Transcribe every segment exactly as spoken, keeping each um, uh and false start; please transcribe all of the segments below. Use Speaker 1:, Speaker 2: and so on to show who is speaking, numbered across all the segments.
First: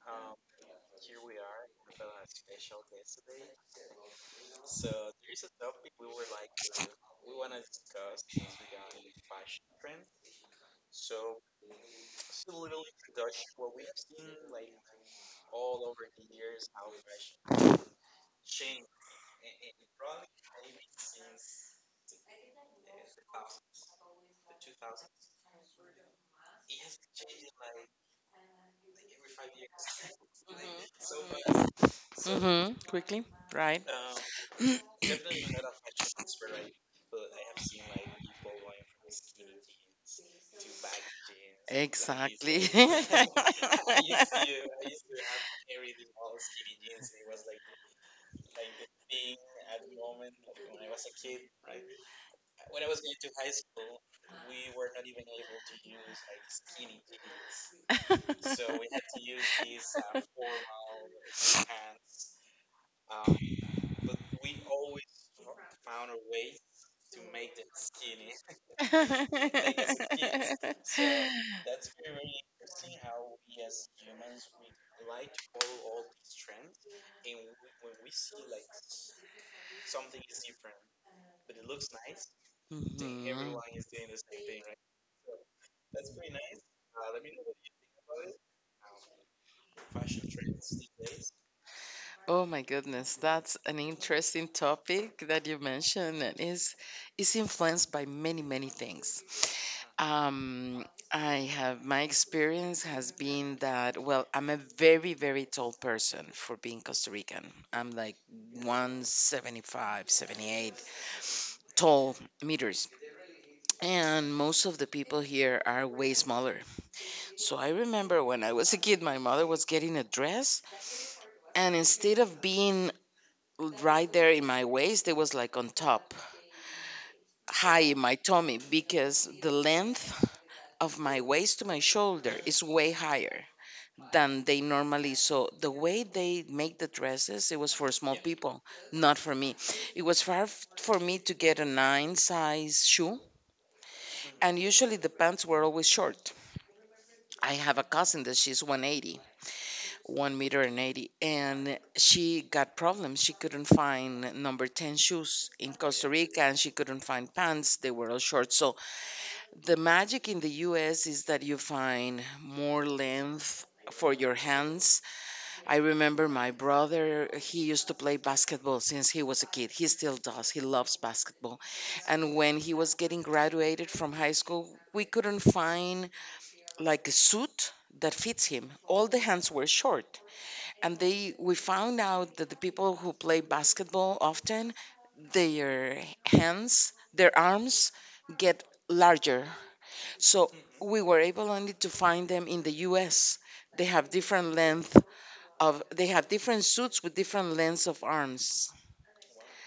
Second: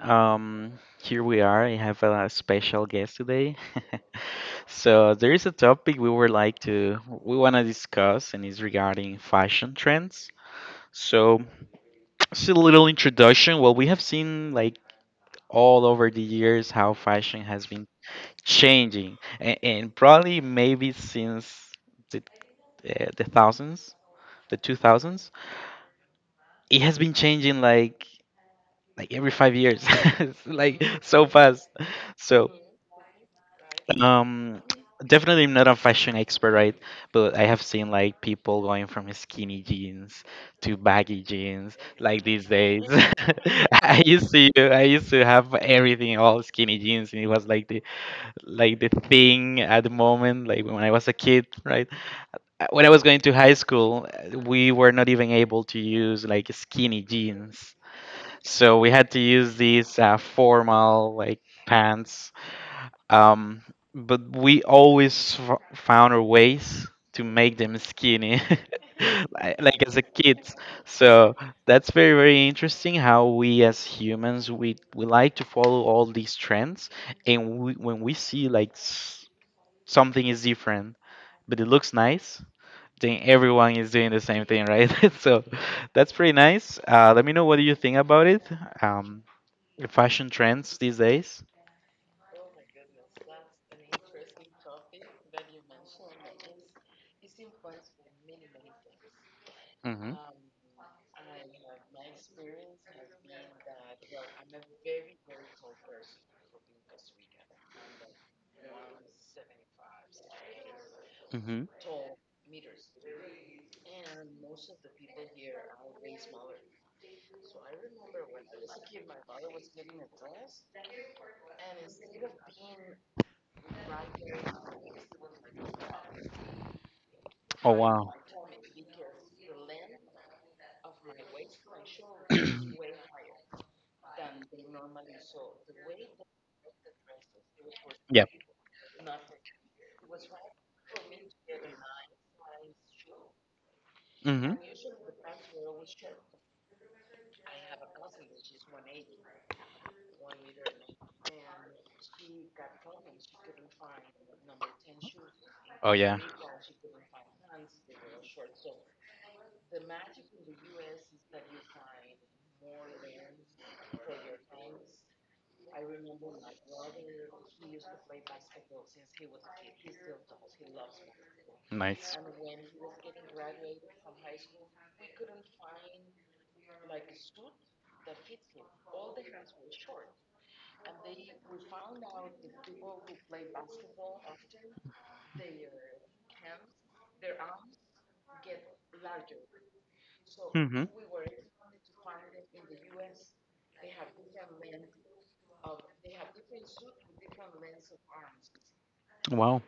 Speaker 1: Um, here we are. I have a special guest today. So there is a topic we would like to we want to discuss, and it's regarding fashion trends. So just a little introduction. Well, we have seen like all over the years how fashion has been changing, and, and probably maybe since the uh, the thousands, the two thousands, it has been changing like like every five years. It's like so fast. So.
Speaker 2: Mm-hmm. Quickly, right?
Speaker 1: Um, Definitely I'm not a fashion expert, right? But I have seen like people going from skinny jeans to baggy jeans, like these
Speaker 2: Exactly.
Speaker 1: days. I used to, I used to have everything all skinny jeans, and it was like the like the thing at the moment, like when I was a kid, right? Uh, When I was going to high school, uh, we were not even able to use like skinny jeans, so we had to use these uh, formal like pants, um, but we always f- found our ways to make them skinny, like, like as a kid. So that's very, very interesting how we as humans we we like to follow all these trends, and we, when we see like s- something is different, but it looks nice, then
Speaker 2: Mhm.
Speaker 1: everyone is doing the same thing, right? So that's pretty nice. Uh, let me know what do you think about it. Um, the fashion trends these days.
Speaker 2: Oh my goodness, that's an interesting topic that you mentioned and is is influenced by many, many things.
Speaker 1: Hmm.
Speaker 2: Um, I have my experience has been that, well, I'm a very, very tall person for being Costa Rican. I'm like one seventy-five, seventy-eight tall meters. And most of the people here are way smaller. So I remember when I was a kid, my mother was getting a dress, and instead of being right there in my waist, it was like on top,
Speaker 1: Oh
Speaker 2: high in
Speaker 1: wow.
Speaker 2: my tummy, because the length of my waist to my shoulder is way higher than they normally, so the way they make the dresses, it was for small
Speaker 1: Yeah.
Speaker 2: people, not for me. It was far f- for me to get a nine size shoe,
Speaker 1: Hmm.
Speaker 2: and usually the pants were always short. I have a cousin that she's 180, 1 meter and eighty, and she got problems. She couldn't find number ten shoes in
Speaker 1: Oh
Speaker 2: Costa
Speaker 1: yeah.
Speaker 2: Rica, and she couldn't find pants. They were all short. So the magic in the US is that you find more length for your hands. I remember my brother, he used to play basketball since he was a kid. He still does. He loves basketball.
Speaker 1: Nice.
Speaker 2: And when he was getting graduated from high school, we couldn't find like a suit that fits him. All the hands were short. And they we found out that the people who play basketball often, their hands, their arms get larger. So
Speaker 1: Hmm.
Speaker 2: we were able only to find them in the U S. They have different length of, they have different suits with different lengths of arms.
Speaker 1: Wow.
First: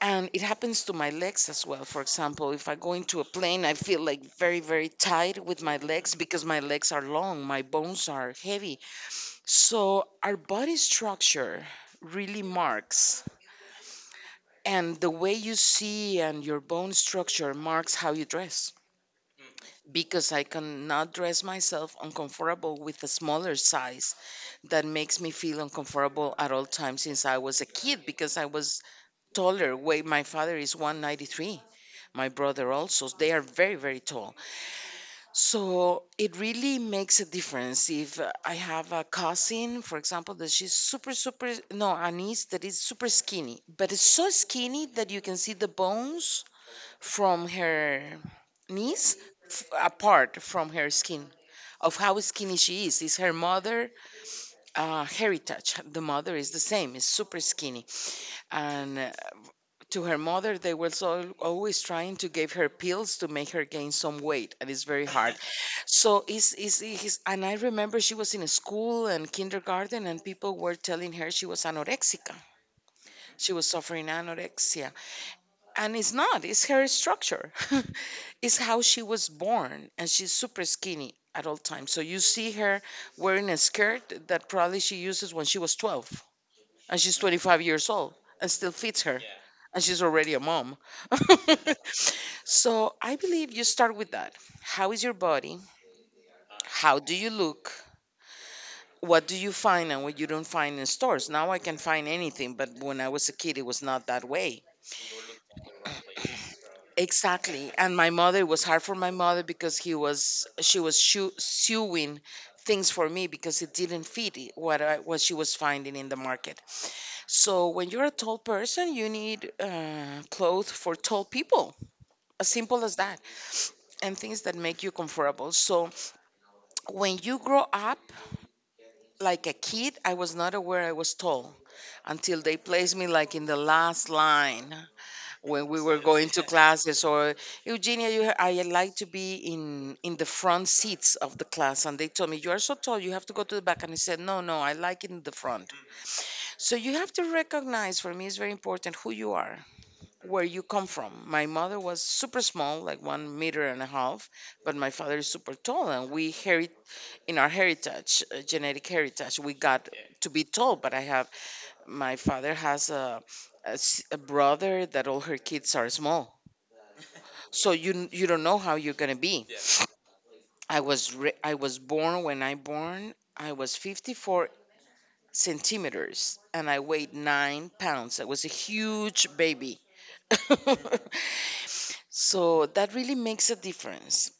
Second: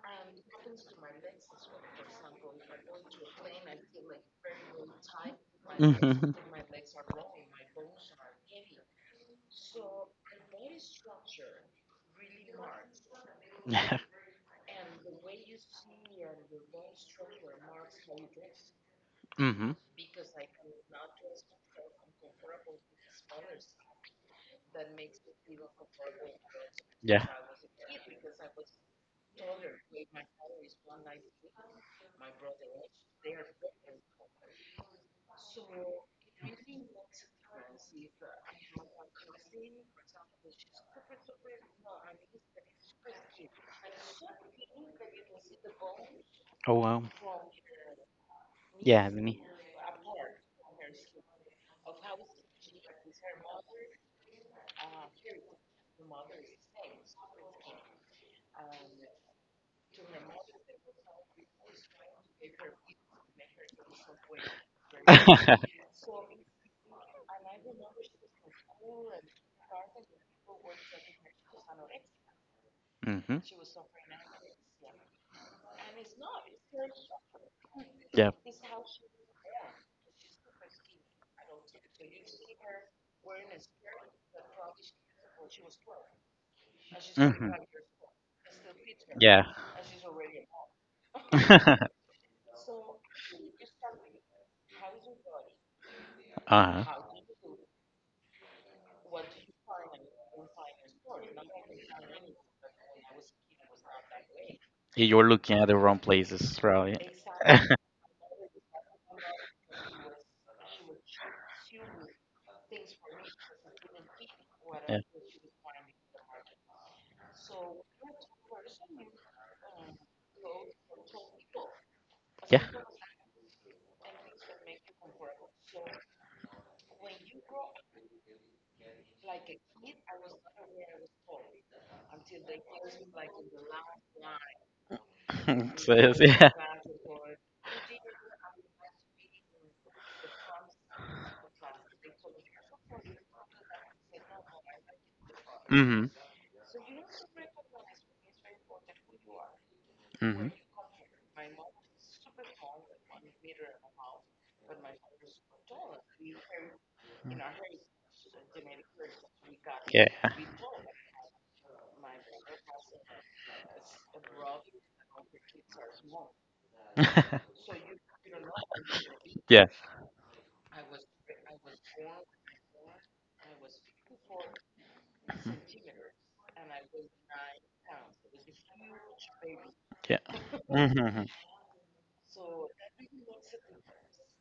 Speaker 2: And it happens to my legs as well. For example, if I go into a plane, I feel like very, very tight with my legs
Speaker 1: Hmm.
Speaker 2: because my legs are long, my bones are heavy. So our body structure really marks,
Speaker 1: Yeah.
Speaker 2: and the way you see, and your bone structure marks how you dress,
Speaker 1: Hmm.
Speaker 2: because I cannot dress myself uncomfortable with a smaller size that makes me feel uncomfortable at all times since
Speaker 1: Yeah.
Speaker 2: I was a kid, because I was taller way. My father is one ninety-three, my brother also. They are very, very tall. So it really makes a difference. If uh, I have a cousin, for example, that she's super super, no, a niece that is super skinny, but it's so skinny that you can see the bones
Speaker 1: Oh wow.
Speaker 2: from her
Speaker 1: Yeah,
Speaker 2: knees,
Speaker 1: me.
Speaker 2: f- apart from her skin. Of how skinny she is is her mother uh, heritage. The mother is the same, is super skinny. And uh, to her mother, they were so always trying to give her pills to make her gain some weight, and it's very hard. So is is is and I remember she was in a school and kindergarten, and people were telling her she was anorexica.
Speaker 1: Hmm.
Speaker 2: She was suffering anorexia. And it's not, it's her structure.
Speaker 1: Yeah.
Speaker 2: It's how she was born, and she's super skinny at all times. So you see her wearing a skirt that probably she uses when she was twelve, and she's
Speaker 1: Hmm.
Speaker 2: twenty-five years old, and still fits her.
Speaker 1: Yeah.
Speaker 2: And she's already a mom.
Speaker 1: Uh-huh.
Speaker 2: So I believe you start with that. How is your body?
Speaker 1: Yeah,
Speaker 2: How do you look? What do you find and what you don't find in stores? Now I can find anything, but when I was a kid, it was not that way.
Speaker 1: you're looking at the wrong places, right?
Speaker 2: Exactly. And my mother, it was hard for my mother, because he was she was shoe, sewing things for me because it didn't fit, i- what
Speaker 1: Yeah.
Speaker 2: I, what she was finding in the market. So when you're a tall person, you need uh, clothes for tall people, as
Speaker 1: Yeah.
Speaker 2: simple as that, and things that make you comfortable. So when you grow up, like a kid, I was not aware I was tall until they placed me like in the last line, when we
Speaker 1: So,
Speaker 2: were
Speaker 1: it's-
Speaker 2: going to
Speaker 1: yeah.
Speaker 2: classes. Or, Eugenia, you, I like to be in in the front seats of the class, and they told me, "You are so tall, you have to go to the back," and I said, "No, no, I like in the front."
Speaker 1: Hmm.
Speaker 2: So you have to recognize, for me it's very important who you are, where
Speaker 1: Hmm.
Speaker 2: you come from. My mother was super small, like one meter and a half, but my father is super tall, and we herit in our heritage, uh, genetic heritage, we got
Speaker 1: Yeah.
Speaker 2: to be tall. But I have my father has a a s a a brother that all her kids are small. So you you don't know how you're gonna be.
Speaker 1: Yeah.
Speaker 2: I was re- I was born. When I born, I was fifty-four centimeters and I weighed nine pounds. I was a huge baby.
Speaker 1: Yeah. Hmm.
Speaker 2: So that really makes a difference.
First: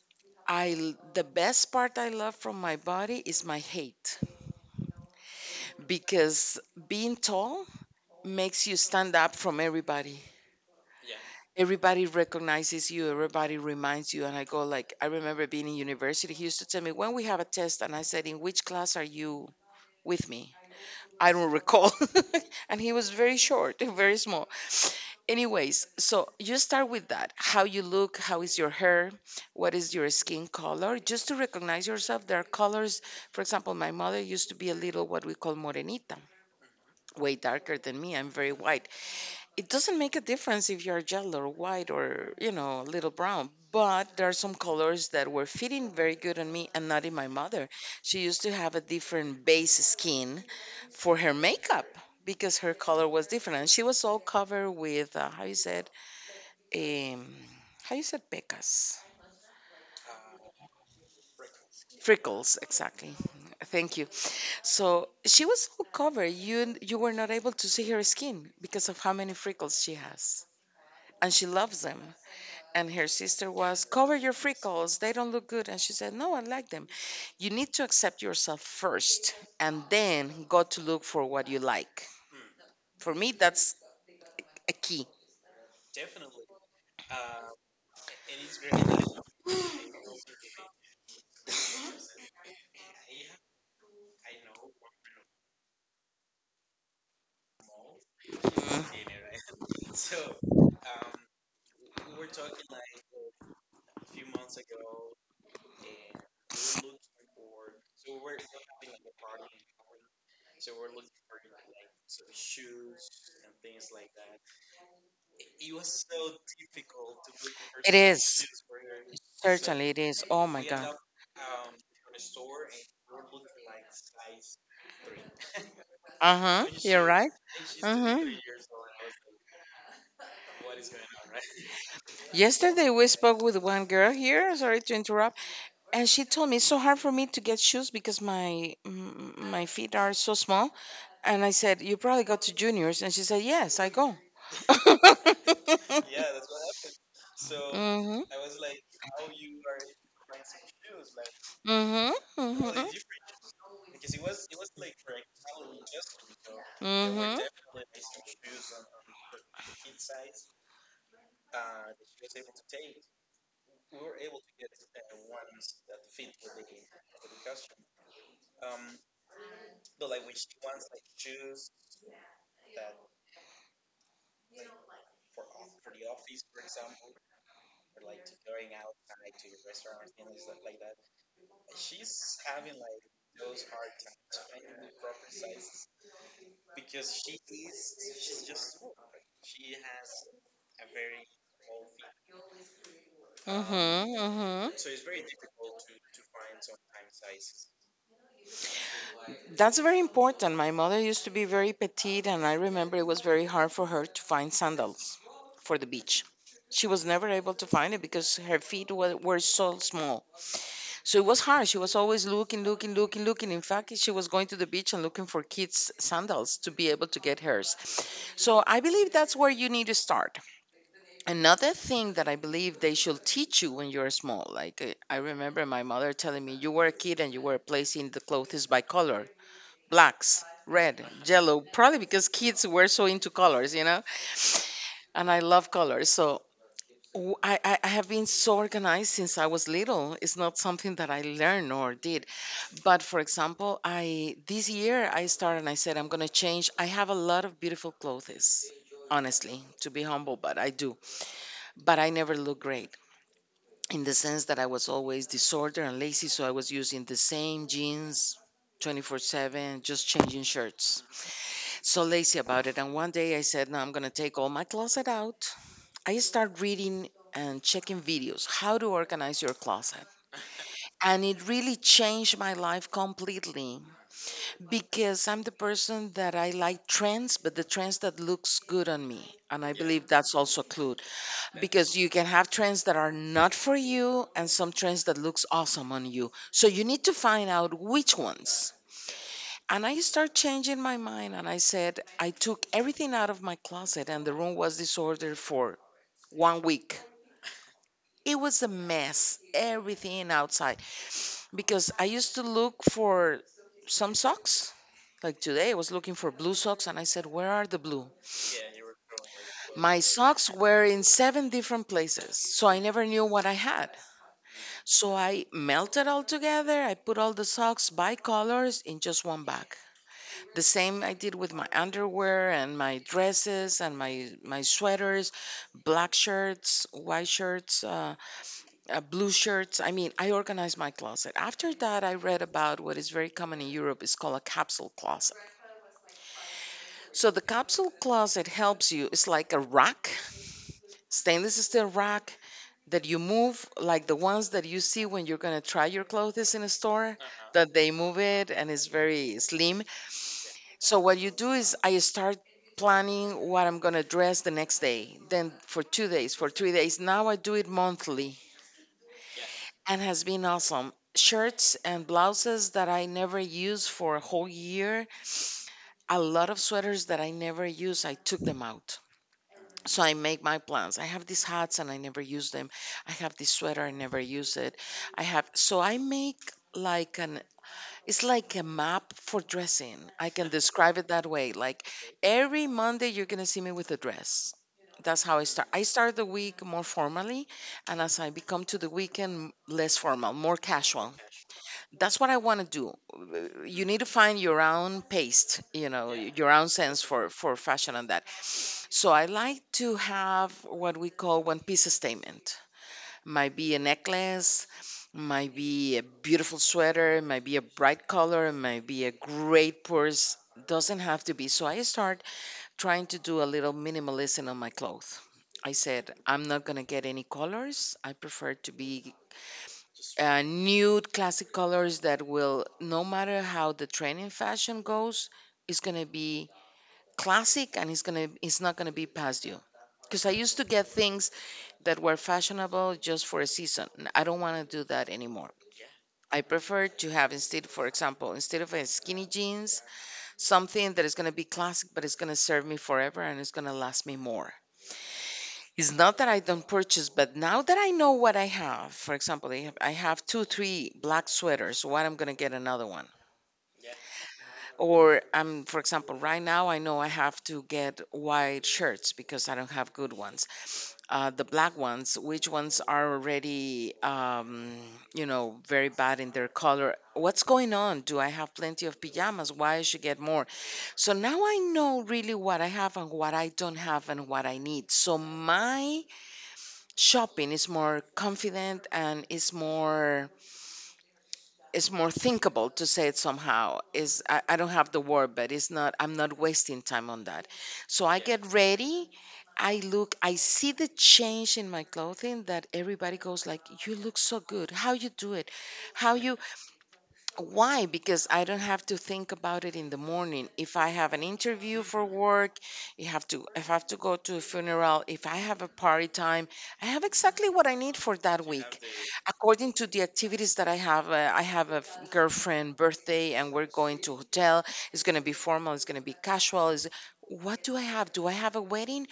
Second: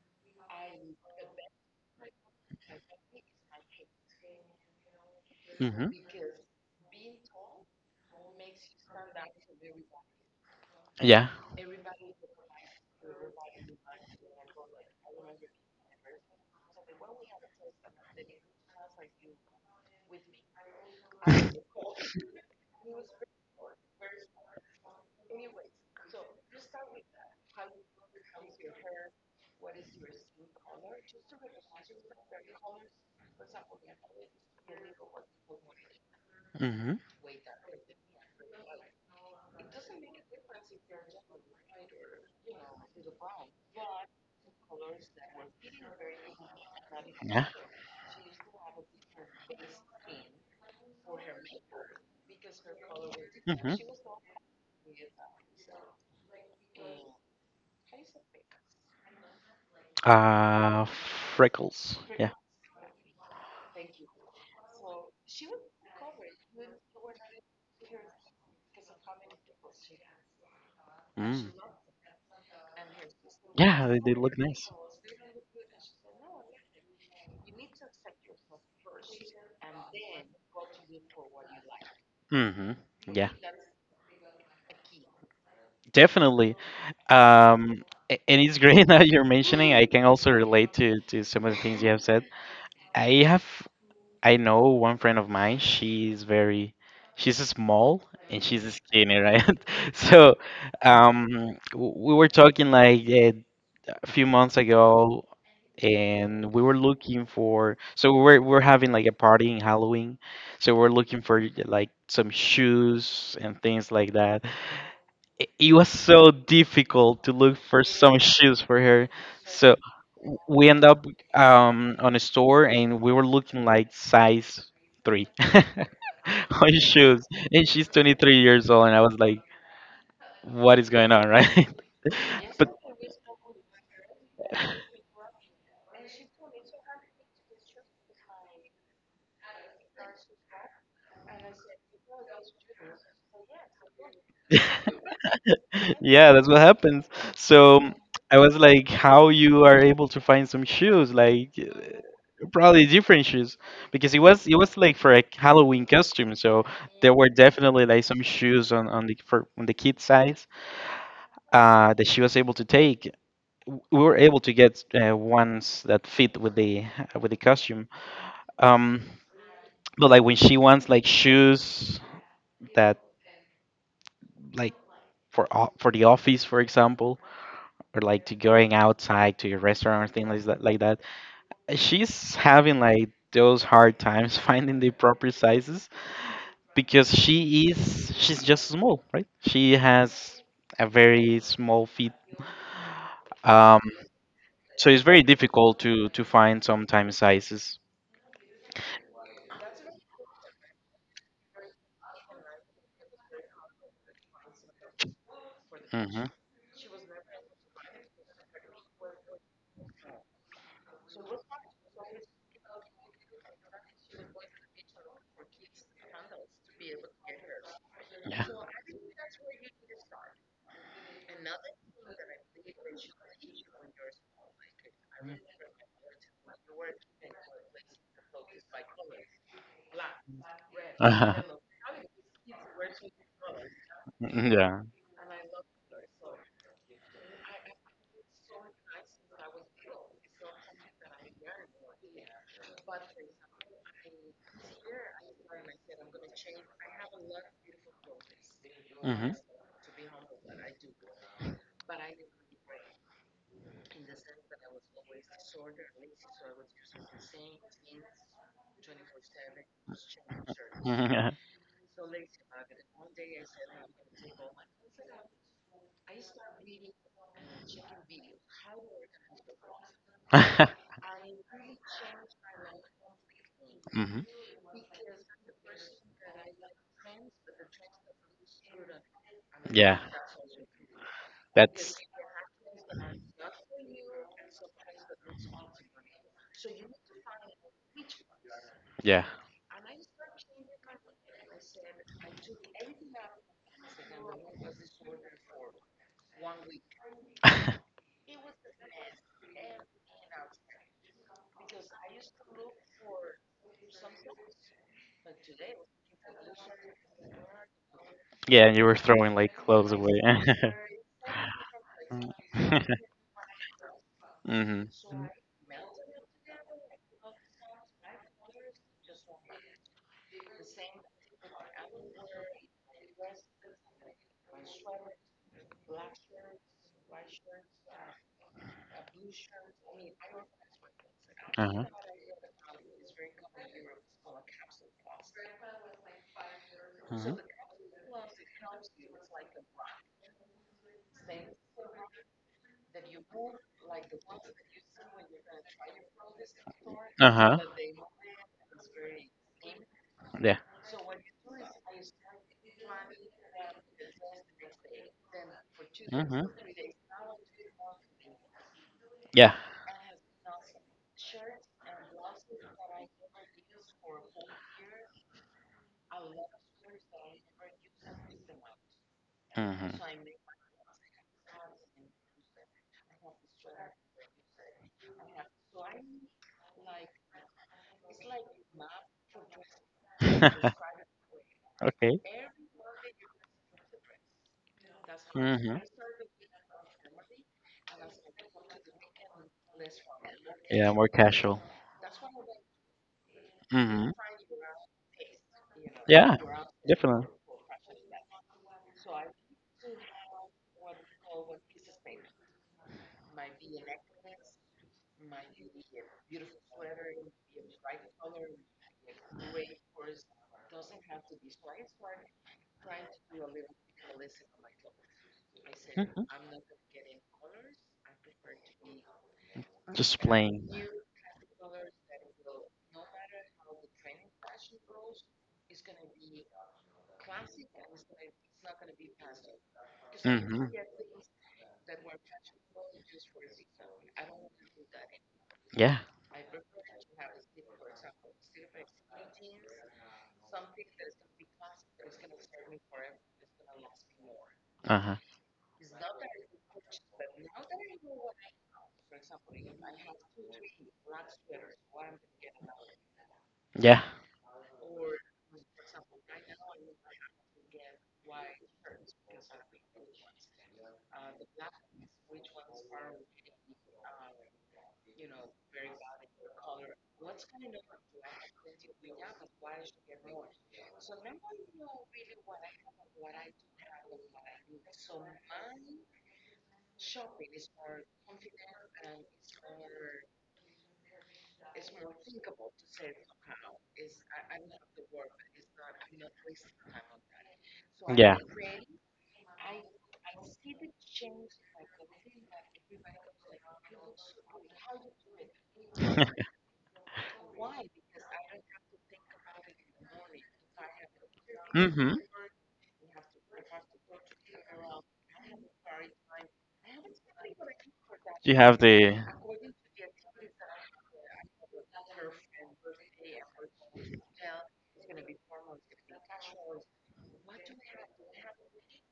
Speaker 2: I l- The best part I love from my body is my height,
Speaker 1: Hmm.
Speaker 2: because being tall makes you stand up from everybody.
Speaker 1: Yeah.
Speaker 2: Everybody recognizes you, everybody reminds you. And I go like, I remember being in university, he used to tell me, when we have a test, and I said, in which class are you with me? I don't recall. And he was very short, very small. Anyways, so you start with that, how you look, how is your hair, what is your skin color, just to recognize yourself. There are colors. For example, my mother used to be a little what we call morenita,
Speaker 1: Hmm.
Speaker 2: way darker than me. I'm very white. It doesn't make a difference if you're yellow or white or you know a little brown, but there are some colors that were fitting very good on me and not in my
Speaker 1: Yeah.
Speaker 2: mother. She used to have a different base skin for her makeup, because her color was different, and
Speaker 1: Hmm.
Speaker 2: she was all covered with, uh, how you said, um, how you said, pecas.
Speaker 1: Uh, Freckles. Yeah.
Speaker 2: Freckles, exactly, thank you. So she was all covered, you you were not able to see her skin because of how many freckles she has. And she
Speaker 1: Mm.
Speaker 2: loves them. And her sister was,
Speaker 1: Yeah, they, they
Speaker 2: cover your
Speaker 1: look nice.
Speaker 2: freckles, they don't look good. And she said, no, I like them. You need to accept yourself first and then go to look for what you like.
Speaker 1: Hmm.
Speaker 2: For me,
Speaker 1: Yeah,
Speaker 2: that's a key.
Speaker 1: definitely. Um, a- and it's great that you're mentioning. I can also relate to to some of the things you have said. I have. I know one friend of mine, she's very she's small and she's
Speaker 2: Mhm.
Speaker 1: skinny, right? So, um w- we were talking like eh, a few months ago, and we were looking for so we are we we're having like a party in Halloween. So we we're looking for like some shoes and things like that. It it was so difficult to look for
Speaker 2: It
Speaker 1: some
Speaker 2: is.
Speaker 1: shoes for her. So
Speaker 2: Certainly it is.
Speaker 1: w-
Speaker 2: Oh my
Speaker 1: we end
Speaker 2: God.
Speaker 1: up um, on a store, and we were looking like size three
Speaker 2: Uh huh.
Speaker 1: on
Speaker 2: You're
Speaker 1: shoes.
Speaker 2: right.
Speaker 1: And she's
Speaker 2: Mm-hmm.
Speaker 1: twenty-three years old, and I was like, what is going on, right? But
Speaker 2: Yesterday we spoke with one girl here. Sorry to interrupt, and she told me, it's so hard for me to get shoes because my mm, my feet are so small. And I said, "You probably go to juniors," and she said, "Yes, I go." Yeah,
Speaker 1: yeah, that's
Speaker 2: that's
Speaker 1: what
Speaker 2: what happened.
Speaker 1: happens.
Speaker 2: So,
Speaker 1: So
Speaker 2: mhm.
Speaker 1: I was like, how you are able to find some shoes like
Speaker 2: Mhm.
Speaker 1: uh,
Speaker 2: Well,
Speaker 1: probably
Speaker 2: mhm, if
Speaker 1: different shoes, because it was it was like for a Halloween costume. So
Speaker 2: there
Speaker 1: there
Speaker 2: were,
Speaker 1: were
Speaker 2: mhm,
Speaker 1: definitely
Speaker 2: definitely
Speaker 1: like some
Speaker 2: some
Speaker 1: shoes
Speaker 2: shoes on
Speaker 1: on on the for on the
Speaker 2: the
Speaker 1: kid
Speaker 2: kid side.
Speaker 1: size uh that she was able to take. W- we were able to get uh, ones that fit with the with the costume. um but like when she wants like shoes that like for o- for the office, for example, or like to going outside to a restaurant or things like that, like that. She's having like those hard times finding the proper sizes because she is she's just small, right? She has a very small feet,
Speaker 2: Um,
Speaker 1: um,
Speaker 2: Mhm. Mhm.
Speaker 1: so
Speaker 2: So
Speaker 1: it's
Speaker 2: it's
Speaker 1: very
Speaker 2: very
Speaker 1: difficult
Speaker 2: difficult to.
Speaker 1: to to find sometimes sizes.
Speaker 2: That's very important. My mother used to be very petite, and I remember it was very hard for her to find sandals for the beach.
Speaker 1: Hmm.
Speaker 2: She was never able to find it because her feet were, were so small. So it was hard. She was always looking, looking, looking, looking. In fact, she was going to the beach and looking for kids' sandals to be able to get hers.
Speaker 1: Yeah.
Speaker 2: So I believe that's where you need to start. Another thing that I believe they should teach you when you're small, like uh, I remember my mother telling me, you were a kid and you were placing the clothes by color, blacks, red, yellow, probably because kids were so into colors, you know?
Speaker 1: Yeah.
Speaker 2: And I love colors. So w- I, I I have been so organized since I was little. It's not something that I learned or did. But for example, I this year I started, and I said, I'm gonna change. I have a lot of beautiful clothes,
Speaker 1: Hmm.
Speaker 2: honestly, to be humble, but I do. But I never look great, in the sense that I was always disordered and lazy, so I was using the same jeans twenty-four seven, just changing shirts.
Speaker 1: Hmm. Hmm.
Speaker 2: So lazy about it. And one day I said, no, I'm gonna take all my closet out. I start reading and checking videos how to organize your closet, and it really changed my life completely. Because I'm the person that I like trends, but the trends that looks good on me. And I
Speaker 1: Yeah,
Speaker 2: believe that's also a clue.
Speaker 1: that's
Speaker 2: Because you can have trends that are not for you, and some trends that looks awesome on you. So you need to find out which ones.
Speaker 1: yeah.
Speaker 2: And I start changing my mind, and I said, I took everything out of my closet, and the room was disordered for one week. It was a mess, everything outside. Because I used to look for some socks. Like today, I was looking for blue socks and I said, where are the blue?
Speaker 1: Yeah. You were throwing like clothes
Speaker 2: My
Speaker 1: away.
Speaker 2: socks were in seven different
Speaker 1: Hmm.
Speaker 2: places, so I never knew what I had. So I melted all together. I put all the socks by colors in just one bag. The same I did with my underwear and my dresses and my, my sweaters, black shirts, white shirts, uh, uh, blue shirts. I mean, I organized my closet. After
Speaker 1: Uh-huh.
Speaker 2: that, I read about what is very common in Europe is called a capsule closet. So the capsule closet helps you. It's like a rack, stainless steel rack that you move, like the ones that you see when you're gonna try your clothes in a store.
Speaker 1: Uh-huh.
Speaker 2: That they move it and it's
Speaker 1: Uh-huh.
Speaker 2: very slim.
Speaker 1: Yeah.
Speaker 2: So what you do is I start planning what I'm gonna dress the next day, then for two days,
Speaker 1: Hmm.
Speaker 2: for three days. Now I do it monthly
Speaker 1: Yeah.
Speaker 2: and has been awesome. Shirts and blouses that I never use for a whole year, a lot of sweaters that I never use, I took them out.
Speaker 1: Hmm.
Speaker 2: So I make my plans. I have these hats and I never use them. I have this sweater, I never use it. I have, so I make like an, it's like a map for dressing. I can describe it that way. Like
Speaker 1: Okay.
Speaker 2: every Monday, you're going to see me with a dress. That's how I start.
Speaker 1: Hmm.
Speaker 2: I start the week more formally, and as I become to the weekend, less formal, more
Speaker 1: Yeah, more
Speaker 2: casual.
Speaker 1: casual.
Speaker 2: That's what I want to do. Uh, You need to
Speaker 1: Hmm.
Speaker 2: find your own pace, you know, yeah,
Speaker 1: Yeah,
Speaker 2: your own sense
Speaker 1: definitely.
Speaker 2: for for fashion and that. So I like to have what we call one piece statement. Might be a necklace, might be a beautiful sweater, might be a bright color, might be a great purse. Doesn't have to be. So I start trying to do a little minimalism on my clothes. I said,
Speaker 1: Hmm.
Speaker 2: I'm not going to get any colors. I prefer to be
Speaker 1: Just
Speaker 2: uh,
Speaker 1: playing.
Speaker 2: nude classic colors that will, no matter how the trend in fashion goes, is going to be classic, and it's going to it's not going to be past due. Because I used
Speaker 1: Hmm.
Speaker 2: to get things that were fashionable just for a season, and I don't want to do that anymore.
Speaker 1: Yeah.
Speaker 2: I prefer to have instead, for example, instead of a skinny jeans, something that is going to be classic, but it's going to serve me forever and it's going to last me more.
Speaker 1: Uh huh.
Speaker 2: It's not that I don't purchase, but now that I know what I have, for example, I have, I have two, three black sweaters. So what I'm gonna get another one,
Speaker 1: Yeah.
Speaker 2: or I'm, for example, right now I know I have to get white shirts because I don't have good ones. Uh, the black ones, which ones are already, um, you know, very bad in their color. What's going on? Do I have plenty of pajamas? Why I should get more? So now I know really what I have and what I don't have and what I need. So my shopping is more confident and is more is more thinkable, to say it somehow. Is I, I don't have the word, but it's not I'm not wasting time on that. So I
Speaker 1: Yeah.
Speaker 2: get ready, I look, I see the change in my clothing, that everybody goes like, You look so good, how you do it, how you, why? Because I don't have to think about it in the morning. If I have an interview for
Speaker 1: Mm-hmm.
Speaker 2: work, you have to if I have to go to a funeral, if I have a party time, I have exactly what I need for that
Speaker 1: You have
Speaker 2: week.
Speaker 1: the.
Speaker 2: According to the activities that I have, uh, I have a f- girlfriend birthday and we're going to hotel. It's going to be formal, it's going to be casual. Is What do I have? Do I have a wedding?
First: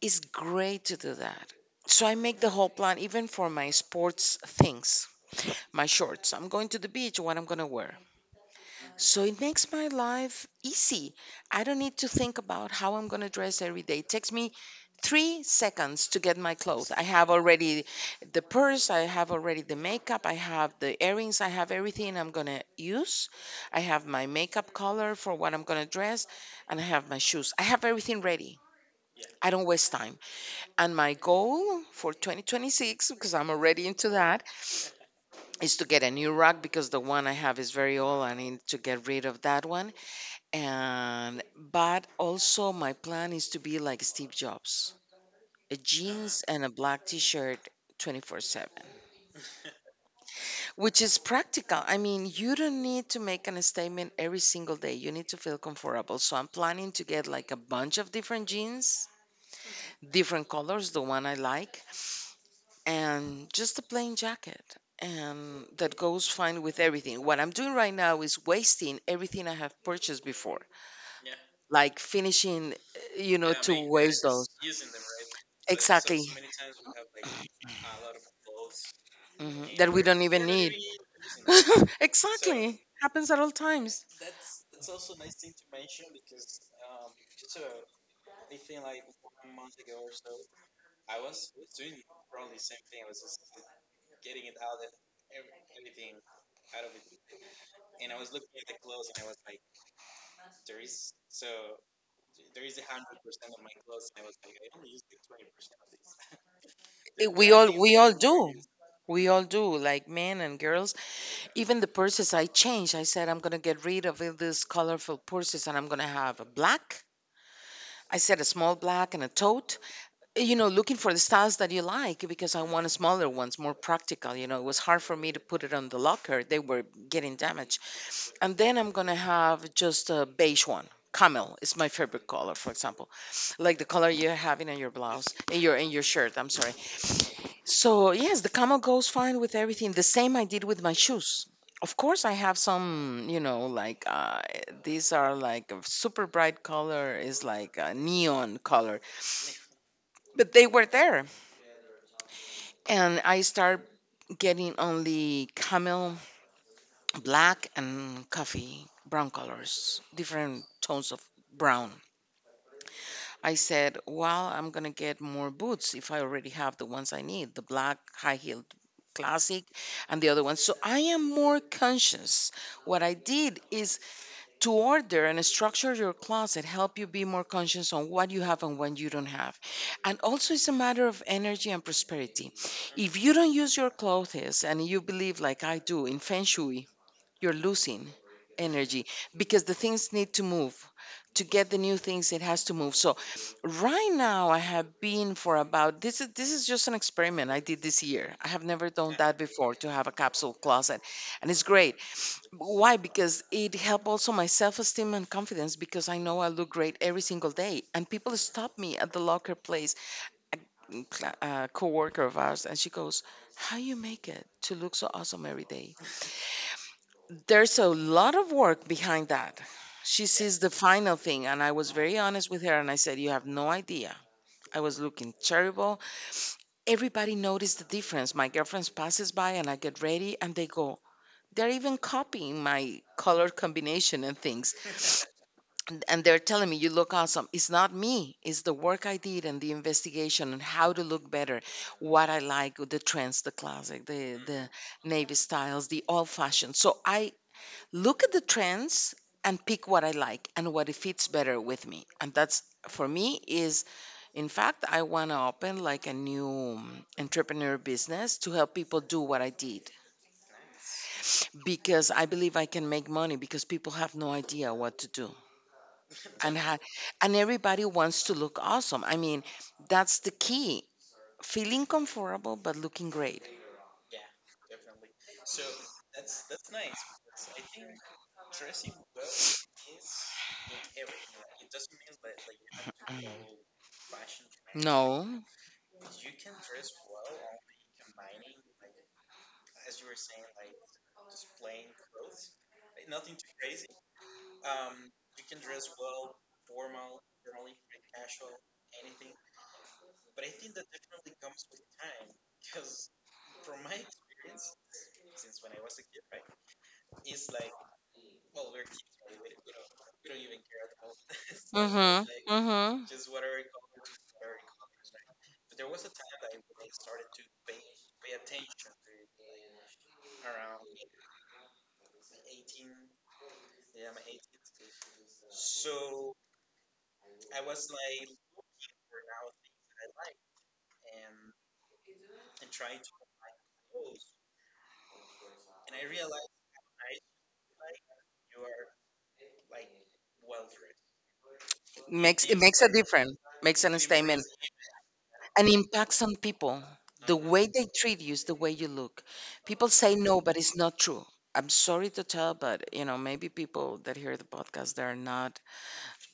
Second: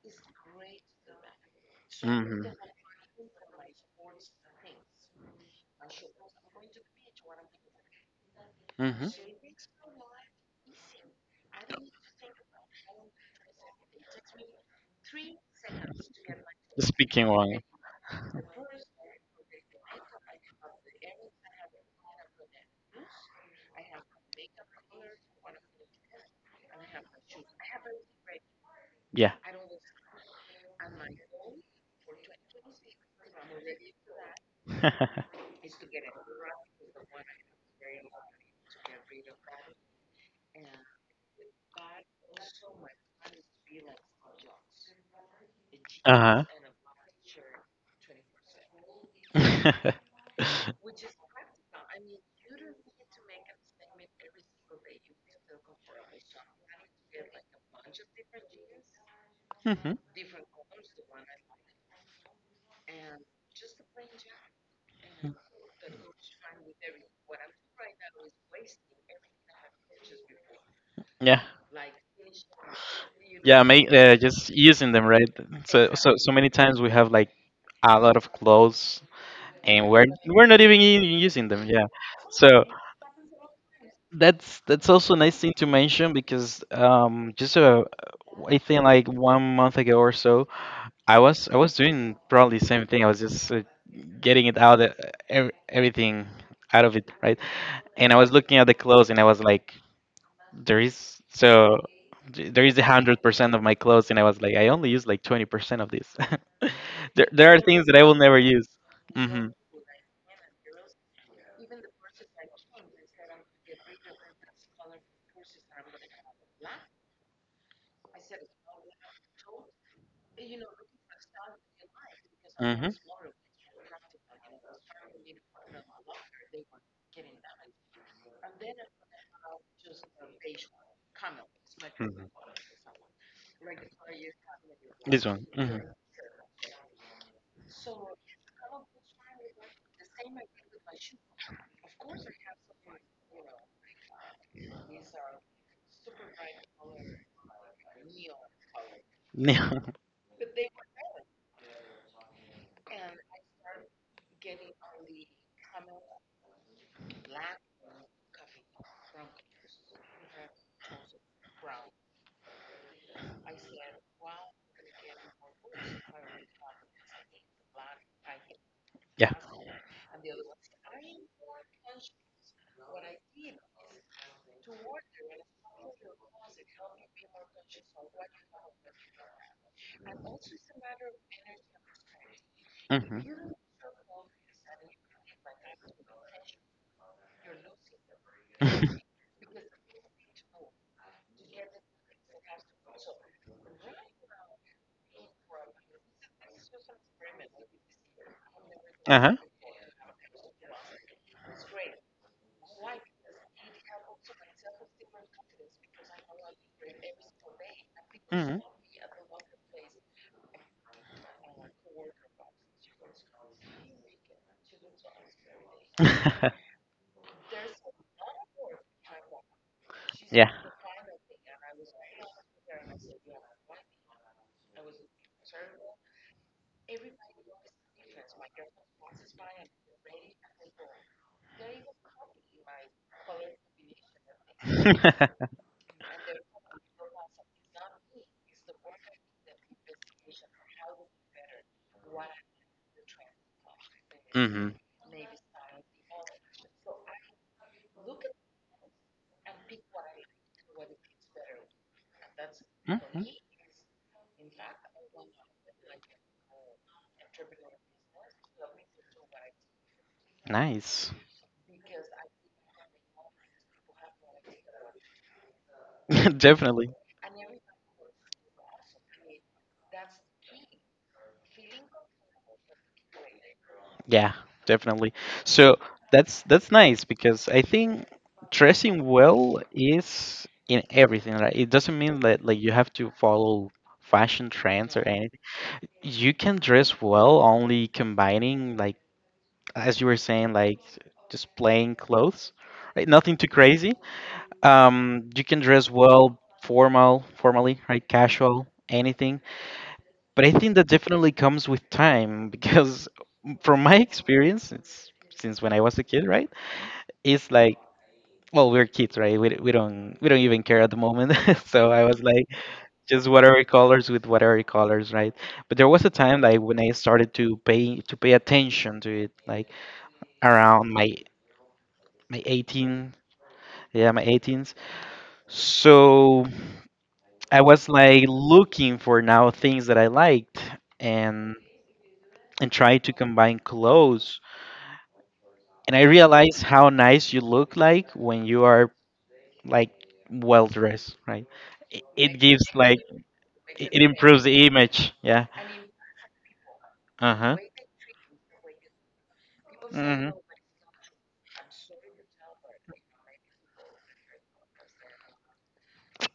Speaker 2: It's great to do that. So I make the whole plan even for my sports things.
Speaker 1: Mm-hmm.
Speaker 2: My shorts. I'm going to the beach, what I'm going to wear.
Speaker 1: Mm-hmm.
Speaker 2: So it makes my life easy. I don't need to think about how I'm going to dress every day. It takes me three seconds to get my
Speaker 1: The
Speaker 2: clothes. I
Speaker 1: speaking
Speaker 2: have
Speaker 1: one.
Speaker 2: already the purse, I have already the makeup, I have the earrings, I have everything I'm going to use. I have my makeup color for what I'm going to dress, and I have my shoes. I have everything ready.
Speaker 1: Yeah.
Speaker 2: I don't waste time. And my goal for twenty twenty-six, because I'm already into that,
Speaker 1: Uh
Speaker 2: is to get a new rug because the one I have is very old. I need to get rid of that one, and but also my plan is to be like Steve Jobs, a jeans
Speaker 1: huh.
Speaker 2: and a black t-shirt twenty-four seven, which is practical. I mean, you don't need to make an statement every single day. You need to feel comfortable. So I'm planning to get like a bunch of different jeans,
Speaker 1: Mm-hmm.
Speaker 2: different colors, the one I like, and just a plain jacket. And that goes fine with everything. What I'm doing right now is wasting everything I have purchased before. Yeah.
Speaker 1: Yeah.
Speaker 2: Like finishing, eh, you know, I
Speaker 1: Yeah.
Speaker 2: to
Speaker 1: Make uh,
Speaker 2: waste
Speaker 1: just
Speaker 2: those. Like.
Speaker 1: using them right. So so
Speaker 2: Exactly.
Speaker 1: so many times we have like a lot of clothes,
Speaker 2: Mhm.
Speaker 1: and
Speaker 2: That we where
Speaker 1: we're
Speaker 2: don't
Speaker 1: we're
Speaker 2: even
Speaker 1: not
Speaker 2: need
Speaker 1: even u- using
Speaker 2: them.
Speaker 1: them, yeah.
Speaker 2: So
Speaker 1: So
Speaker 2: exactly. Happens at all times. Eh,
Speaker 1: that's that's also a nice thing to mention, because um just uh I think like one month ago or so, i was i was doing probably the same thing. I was just uh, getting it out, uh, ev- everything out of it, right? And I was looking at the clothes, and I was like, there is so th- there is a hundred percent of my clothes, and I was like, I only use like twenty percent of this. there,
Speaker 2: th-
Speaker 1: there
Speaker 2: we
Speaker 1: are
Speaker 2: all
Speaker 1: things that
Speaker 2: we
Speaker 1: I
Speaker 2: all
Speaker 1: will
Speaker 2: even
Speaker 1: never
Speaker 2: more do,
Speaker 1: use.
Speaker 2: overuse. We all
Speaker 1: Hmm.
Speaker 2: do, like men and girls. Even the purses I changed. I said I'm gonna get rid of all these colorful purses and I'm gonna have a black. I said a small black and a tote. You know, looking for the styles that you like because I
Speaker 1: Hmm.
Speaker 2: want smaller ones, more practical. You know, it was hard for me to put it on the locker. They were getting damaged. And then I'm going to have just a beige one. Camel is my favorite color, for example, like the color you're having on your blouse, in your in your shirt. I'm sorry. So yes, the camel goes fine with everything. The same I did with my shoes. Of course, I have some, you know, like uh, these are like a super bright color, is like a neon color,
Speaker 1: Yeah.
Speaker 2: but they were there and I started getting only camel, black, and coffee, brown colors, different tones of brown. I said, Well, I'm going to get more boots if I already have the ones I need, the black, high heeled classic, and the other one. So I am more conscious. What I did is to order and structure your closet, help you be more conscious on what you have and what you don't have. And also, it's a matter of energy and prosperity. If
Speaker 1: Hmm.
Speaker 2: you don't use your clothes and you believe like I do in feng shui, you're losing energy, because the things need to move. To get the new things, it has to move. So right now, I have been for about, this is this is just an experiment I did this year. I have never done that before, to have a capsule closet. And it's great. Why? Because it helped also my self esteem and confidence, because I know I look great every single day. And people stop me at the locker place, a, cl- a coworker of ours, and she goes, How you make it to look so awesome every day? There's a lot of work behind that. She
Speaker 1: Yeah.
Speaker 2: sees the final thing, and I was very honest with her, and I said, You have no idea. I was looking terrible. Everybody noticed the difference. My girlfriend passes by, and I get ready, and they go, They're even copying my color combination and things. and and they're telling me, You look awesome. It's not me. It's the work I did and the investigation and how to look better, what I like, the trends, the classic, the the
Speaker 1: Mm-hmm.
Speaker 2: navy styles, the old fashioned. So I look at the trends and pick what I like and what it fits better with me. And that's for
Speaker 1: Hmm.
Speaker 2: me is, in fact, I want to open like a new um, entrepreneur business to help people do what I did,
Speaker 1: Nice.
Speaker 2: because I believe I can make money because people have no idea what to do. and ha-
Speaker 1: Definitely.
Speaker 2: and everybody wants to look awesome. I mean, that's the key. Feeling comfortable but looking great.
Speaker 1: Yeah, definitely. So that's that's nice, because I think dressing well is in everything, right? It doesn't mean that like you have to follow fashion trends or anything.
Speaker 2: No.
Speaker 1: You can dress well only combining like, as you were saying, like just plain clothes, right? Nothing too crazy. Um, you can dress well formal, formally, right? Casual, anything. But I think that definitely comes with time, because from my experience, it's since when I was a kid, right? It's like, well, we're kids, right? We, we don't we don't even care at the moment. So I was
Speaker 2: Mhm.
Speaker 1: like
Speaker 2: Mhm.
Speaker 1: just whatever colors with whatever colors, right? But there was a time like when I started to pay to pay attention to it, like around my my eighteen, yeah, my eighteens. So I was like looking for now things that I liked, and and try to combine clothes, and I realize how nice you look like when you are like well dressed, right? It, it
Speaker 2: Makes it
Speaker 1: gives
Speaker 2: makes a
Speaker 1: like
Speaker 2: difference. Makes
Speaker 1: it,
Speaker 2: an
Speaker 1: it improves
Speaker 2: statement
Speaker 1: the image. Yeah.
Speaker 2: and impacts on people.
Speaker 1: Uh
Speaker 2: The
Speaker 1: huh.
Speaker 2: way they treat you is the way you look. People say
Speaker 1: Mhm.
Speaker 2: no, but it's not true. I'm sorry to tell, but you know, maybe people that hear the podcast they're not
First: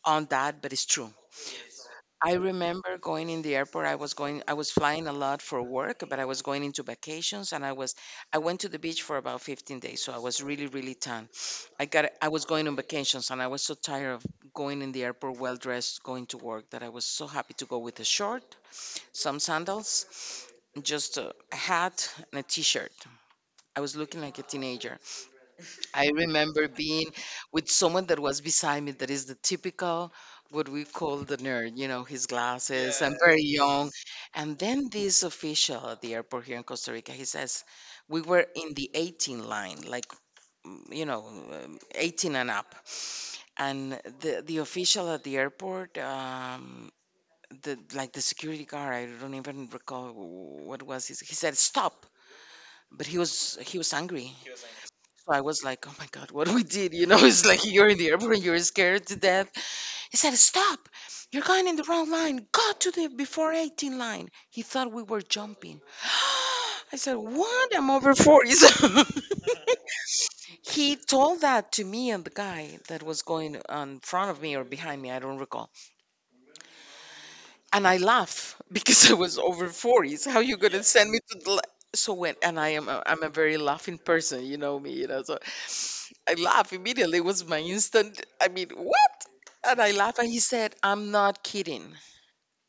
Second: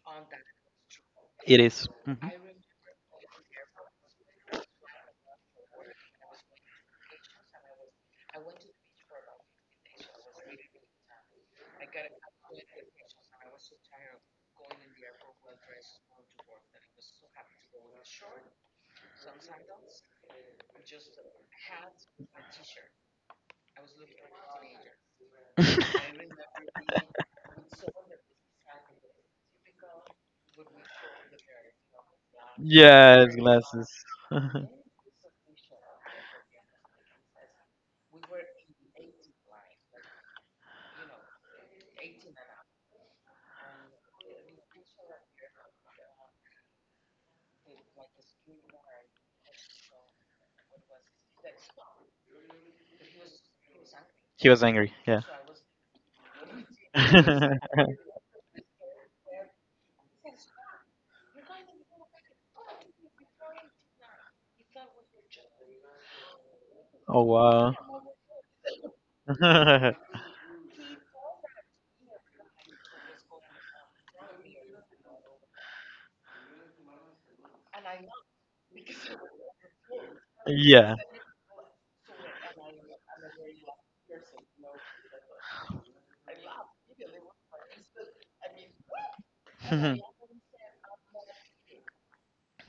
Speaker 2: on that, but it's true.
Speaker 1: It is.
Speaker 2: I
Speaker 1: Mhm.
Speaker 2: remember going in the airport. I was going, I was flying a lot for work, but I was going into vacations and I was, I went to the beach for about fifteen days. So I was really, really tan. I got, I was going on vacations and I was so tired of going in the airport well dressed, going to work that I was so happy to go with a short, some sandals, just a hat and a t shirt. I was looking like a teenager. I remember being with someone that was beside me that is the typical what we call the nerd, you know, his glasses. I'm
Speaker 1: Yeah, his
Speaker 2: very young.
Speaker 1: glasses.
Speaker 2: Yes. And then this official at the airport here in Costa Rica, he says, we were in the eighteen line, like, mm, you know, um, eighteen and up. And the, the official at the airport, um, the like the security guard, I don't even recall what was his. He said, stop. But he was he was angry.
Speaker 1: He was angry. Yeah.
Speaker 2: So I was like, oh my God, what we did? You know, it's like you're in the airport and you're scared to death. He said, stop. You're going in the wrong line. Go to the before eighteen line. He thought we were jumping. I said,
Speaker 1: Oh wow.
Speaker 2: what? I'm over forty. So he told that to me and the guy that was going on front of me or behind me. I don't recall. And I laugh because I was over forties. How you, yeah, gonna, yes,
Speaker 1: Yeah.
Speaker 2: send me to the la-, so when and I am a, I'm a very laughing person, you know me, you know. So I laugh immediately. It was my instant. I mean, what? And I
Speaker 1: Mhm.
Speaker 2: laugh and he said, I'm not kidding.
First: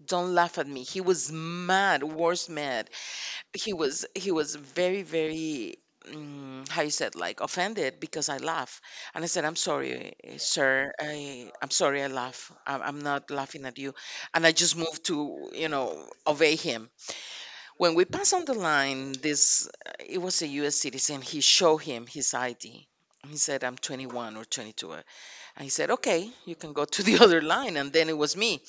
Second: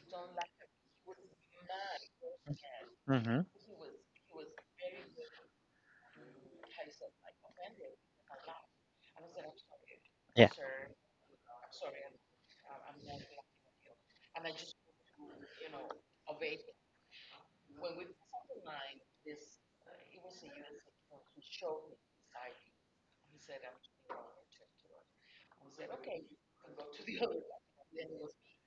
Speaker 2: Don't laugh at me. He was mad, worse mad
Speaker 1: Mhm.
Speaker 2: he was he was very very, mm, how you said, like offended because I laugh. And I said, I'm sorry, eh,
Speaker 1: Yeah.
Speaker 2: sir. I I'm sorry I laugh. I'm, I'm not laughing at you. And I just moved to you know obey him. When we pass on the line, this, uh, it was a U S citizen. He showed him his I D. He said, I'm twenty-one or twenty-two. I said, okay, you can go to the other line. And then it was me.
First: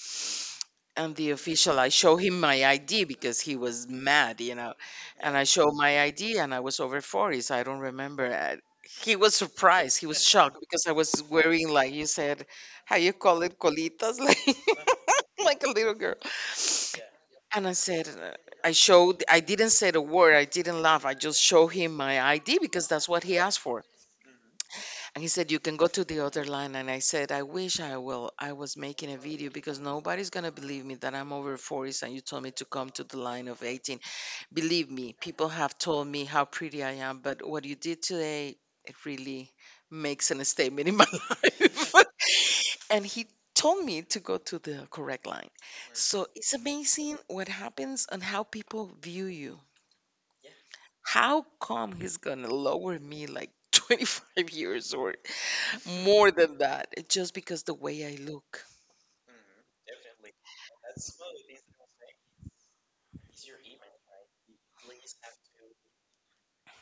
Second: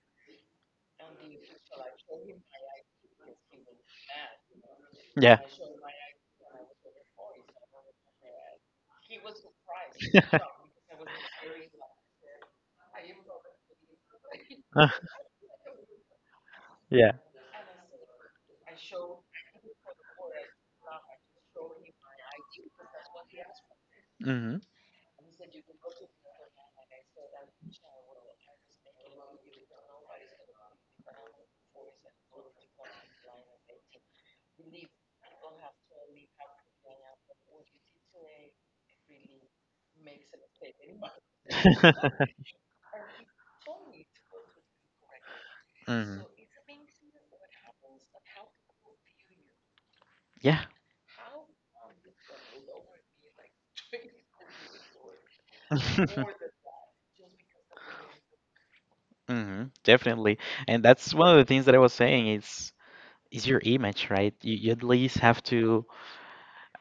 Speaker 2: And the official, I show him my I D because he was mad, you know. And
Speaker 1: Yeah.
Speaker 2: I show my I D and I was over forty, so I don't remember. I- He was surprised. He was shocked because I was wearing, like you said, how you call it, colitas, like, like a little girl.
Speaker 1: Yeah.
Speaker 2: And I said, uh, I showed, I didn't say the word. I didn't laugh. I just showed him my I D because that's what he asked for.
Speaker 1: Mhm.
Speaker 2: And he said, You can go to the other line. And I said, I wish I will. I was making a video because nobody's going to believe me that I'm over forties and you told me to come to the line of eighteen. Believe me, people have told me how pretty I am, but what you did today, it really makes a statement in my life. and he told me to go to the correct line.
Speaker 1: Mhm.
Speaker 2: So it's amazing what happens and how people view you.
Speaker 1: Yeah.
Speaker 2: How come he's going to lower me like twenty-five years or more than that, it's just because the way I look.
Speaker 1: Hmm. Definitely. And that's one of the things that I was saying is is your image, right? You, you at least have to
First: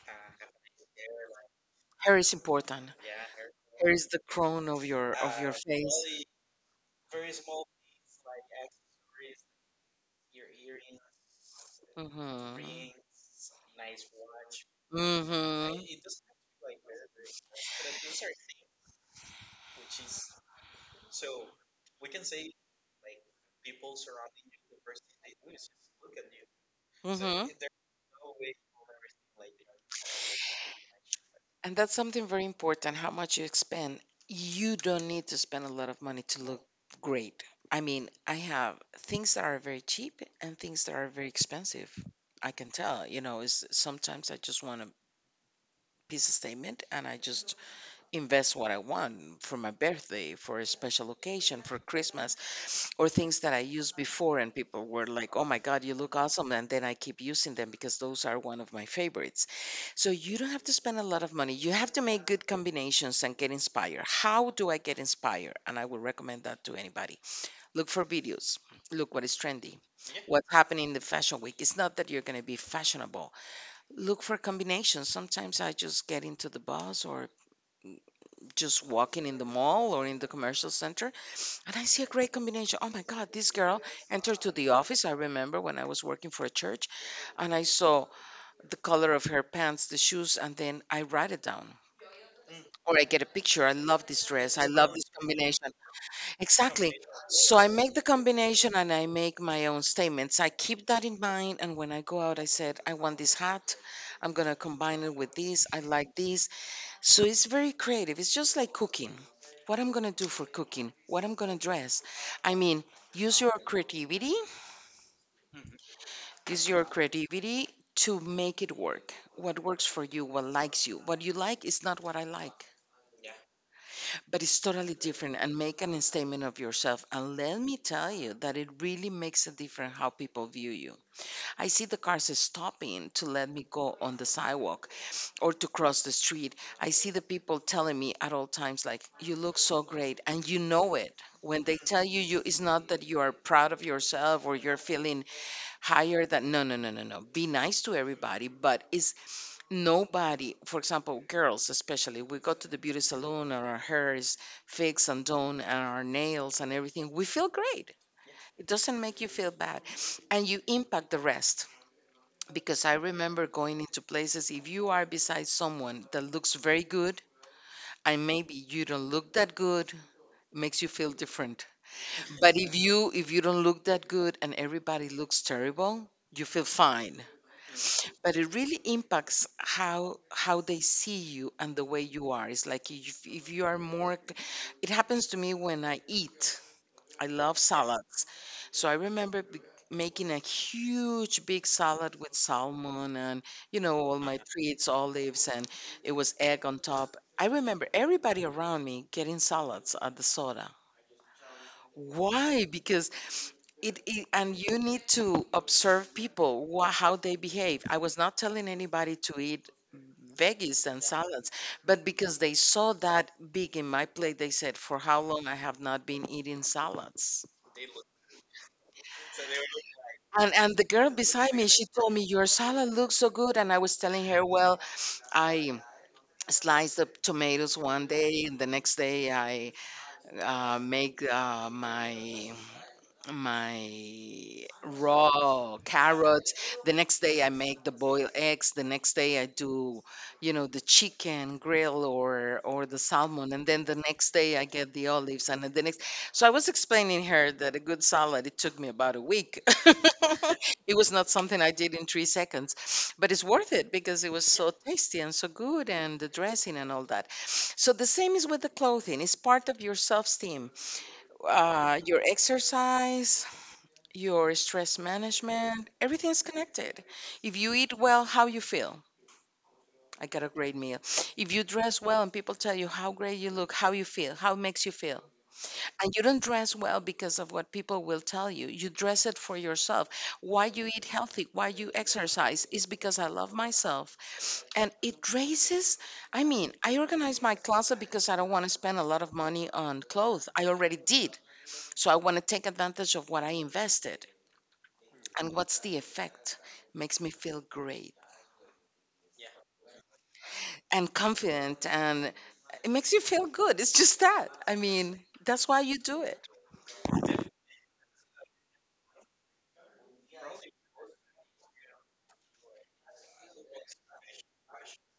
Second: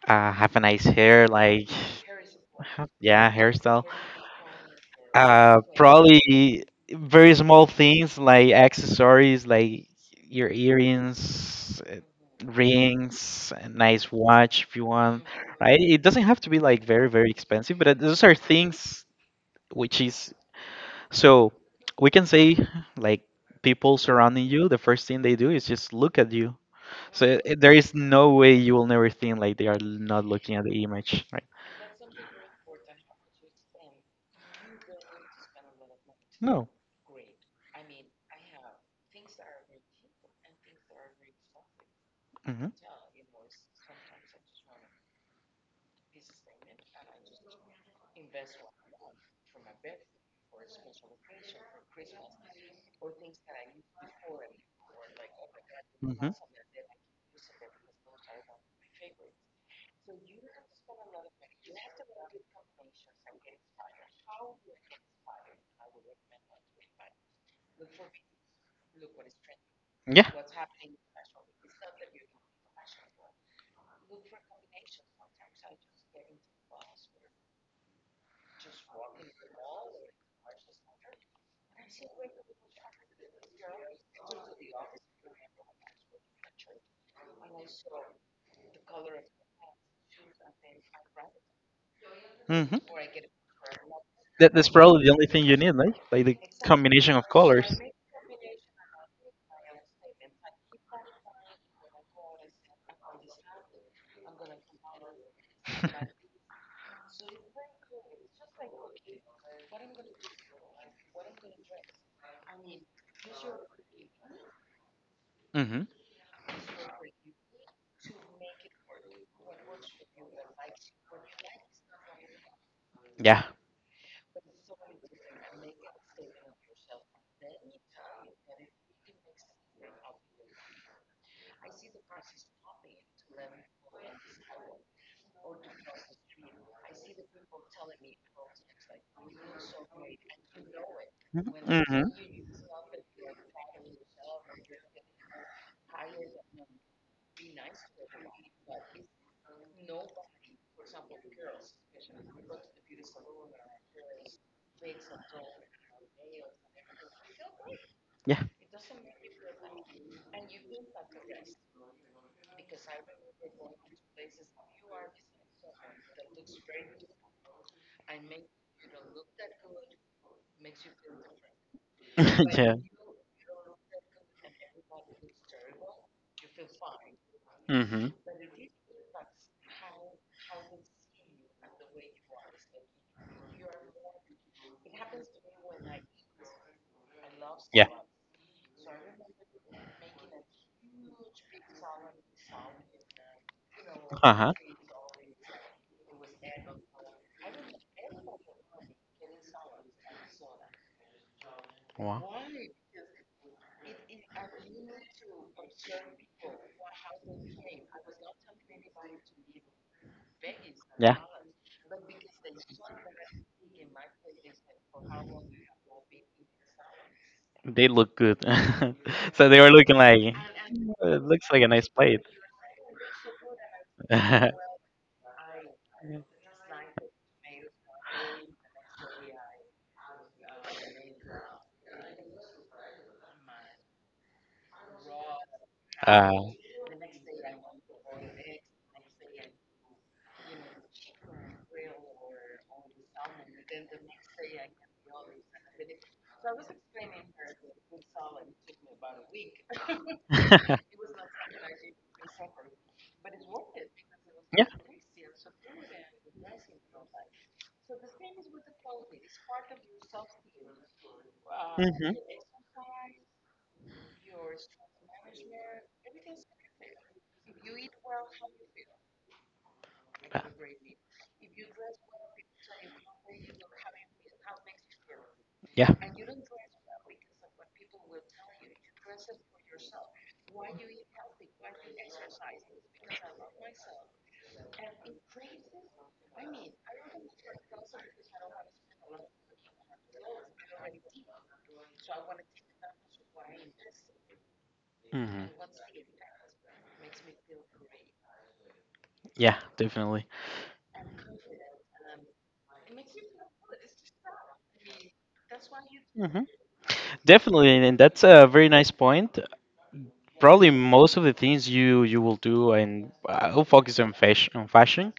Speaker 1: uh, have a nice hair, like
Speaker 2: Hair is
Speaker 1: ha-
Speaker 2: important.
Speaker 1: yeah, hairstyle.
Speaker 2: Hair is the crown of your of your
Speaker 1: Uh,
Speaker 2: face.
Speaker 1: probably very small things like accessories, like your earrings, uh,
Speaker 2: Mm-hmm.
Speaker 1: rings, a nice watch if you want.
Speaker 2: Mm-hmm.
Speaker 1: Right? It doesn't have to be like very very expensive, but uh, those are things, which is, so we can say like people surrounding you, the first thing they do is just look at you. So
Speaker 2: Mm-hmm.
Speaker 1: i- there is no way you will never think like they are not looking at the image, right?
Speaker 2: And that's something very important, how much you spend. You don't need to spend a lot of money to look
Speaker 1: No.
Speaker 2: great. I mean, I have things that are very cheap and things that are very expensive. I can
Speaker 1: Hmm.
Speaker 2: tell, you know, is sometimes I just want a piece of statement and I just invest what I want for my birthday, for a special occasion, for Christmas, or things that I used before. And people were like, oh my God, you look
Speaker 1: Hmm.
Speaker 2: awesome. And then I keep using them because those are one of my favorites. So you don't have to spend a lot of money. You have to make good combinations and get inspired. How do I get inspired? And I would recommend that to anybody. Look for videos. Look what is trendy.
Speaker 1: Yeah.
Speaker 2: What's happening in the fashion week. It's not that you're going to be fashionable. Look for combinations. Sometimes I just get into the bus or just walking in the mall or in the commercial center and I see a great combination. Oh my God, this girl entered to the office. I remember when I was working for a church and I saw the color of her pants, the shoes, and then I write it down.
Speaker 1: Hmm.
Speaker 2: Or I get a picture. I love this
Speaker 1: That,
Speaker 2: dress. I
Speaker 1: that's
Speaker 2: love this
Speaker 1: probably the only thing you
Speaker 2: combination.
Speaker 1: need, right? Like the
Speaker 2: Exactly.
Speaker 1: combination of
Speaker 2: So I
Speaker 1: colors.
Speaker 2: make the combination and I make my own statements. I keep that in mind. And when I go out, I said, I want this hat. I'm going to combine it with this. I like this. So it's very creative. It's just like cooking. What I'm gonna do for cooking, what I'm gonna dress. I mean, use your creativity,
Speaker 1: Mm-hmm.
Speaker 2: use your creativity to make it work. What works for you, what likes you. What you like is not what I like,
Speaker 1: Yeah.
Speaker 2: but it's totally different and make an statement of yourself. And let me tell you that it really makes a difference how people view you. I see the cars stopping to let me go on the sidewalk or to cross the street. I see the people telling me at all times, like, you look so great, and you know it. When they
Speaker 1: Mm-hmm.
Speaker 2: tell you, you it's not that you are proud of yourself or you're feeling higher than no, no, no, no, no. Be nice to everybody, but is nobody. For example, girls especially, we go to the beauty salon and our hair is fixed and done and our nails and everything. We feel great.
Speaker 1: Yeah.
Speaker 2: It doesn't make you feel bad, and you impact the rest because I remember going into places. If you are beside someone that looks very good, and maybe you don't look that good, makes you feel different. But if
Speaker 1: Yeah.
Speaker 2: you if you don't look that good and everybody looks terrible, you feel fine.
Speaker 1: Mm-hmm.
Speaker 2: But it really impacts how how they see you and the way you are. It's like if if you are more. It happens to me when I eat. I love
Speaker 1: Yeah.
Speaker 2: salads. So I remember b- making a huge big salad with salmon and, you know, all my
Speaker 1: Uh-huh.
Speaker 2: treats, olives, and it was egg on top. I remember everybody around me getting salads at the soda.
Speaker 1: Wow.
Speaker 2: Why? Because it, it and you need to observe people wha how they behave. I was not telling anybody to eat veggies and
Speaker 1: Yeah.
Speaker 2: salads, but because they saw that big in my plate, they said, "For how long I have not been eating salads?"
Speaker 1: They look good. So they were looking like,
Speaker 2: And and the girl
Speaker 1: Oh, it looks
Speaker 2: beside
Speaker 1: like a
Speaker 2: me,
Speaker 1: nice
Speaker 2: she told
Speaker 1: plate.
Speaker 2: me your salad looks so good, and I was telling her,
Speaker 1: uh,
Speaker 2: well, I slice the tomatoes one day, and the next day I uh, make uh, my my raw carrots. The next day I make the boiled eggs. The next day I do, you know, the chicken grill or or the salmon. And then the next day I get the olives. And then the next, so I was explaining her that a good salad it took me about a week. It was not something I did in three seconds, but it's worth it because it was so tasty and so good, and the dressing and all that. So the same is with the clothing. It's part of your self-esteem uh, your exercise, your stress management, everything's connected. If you eat well, how you feel. I got a great meal. If you dress well and people tell you how great you look, how you feel, how it makes you feel.
Speaker 1: Yeah.
Speaker 2: And you don't dress well because of what people will tell you. You dress it for yourself. Why you eat healthy, why you exercise is because I love myself. And it raises, I mean, I organize my closet because I don't want to spend a lot of money on clothes. I already did. So I want to take advantage of what I invested.
Speaker 1: Hmm.
Speaker 2: And what's the effect, makes me feel great
Speaker 1: Yeah, definitely.
Speaker 2: and confident, and it makes you feel good. It's just that, I mean, that's why you do
Speaker 1: Mm-hmm.
Speaker 2: it.
Speaker 1: Definitely, and and that's a very nice point. Probably most of the things you you will do, and I'll focus on fashion. On fashion.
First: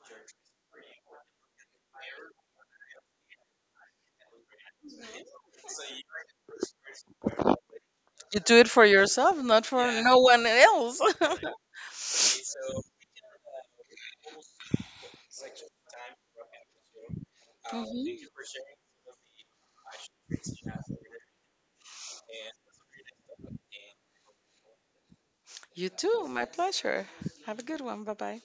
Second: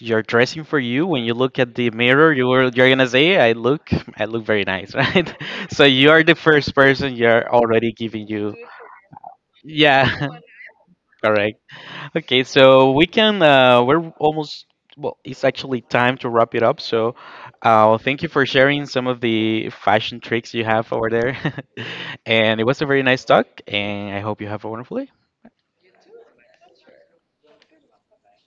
Speaker 1: You're dressing for you. When you look at the mirror, you are you're gonna say, I look, i look very nice, right? So you are the first person. You're already giving
Speaker 2: You
Speaker 1: you,
Speaker 2: do it for yourself, not for
Speaker 1: yeah.
Speaker 2: no one else.
Speaker 1: Correct. Okay, so we can uh we're almost, well, it's actually time to wrap it up. So
Speaker 2: Mhm.
Speaker 1: uh thank you for sharing some of the fashion tricks you have over there. And it was a very nice talk, and I hope you have a wonderful day.
Speaker 2: You too, my pleasure. Have a good one. Bye bye.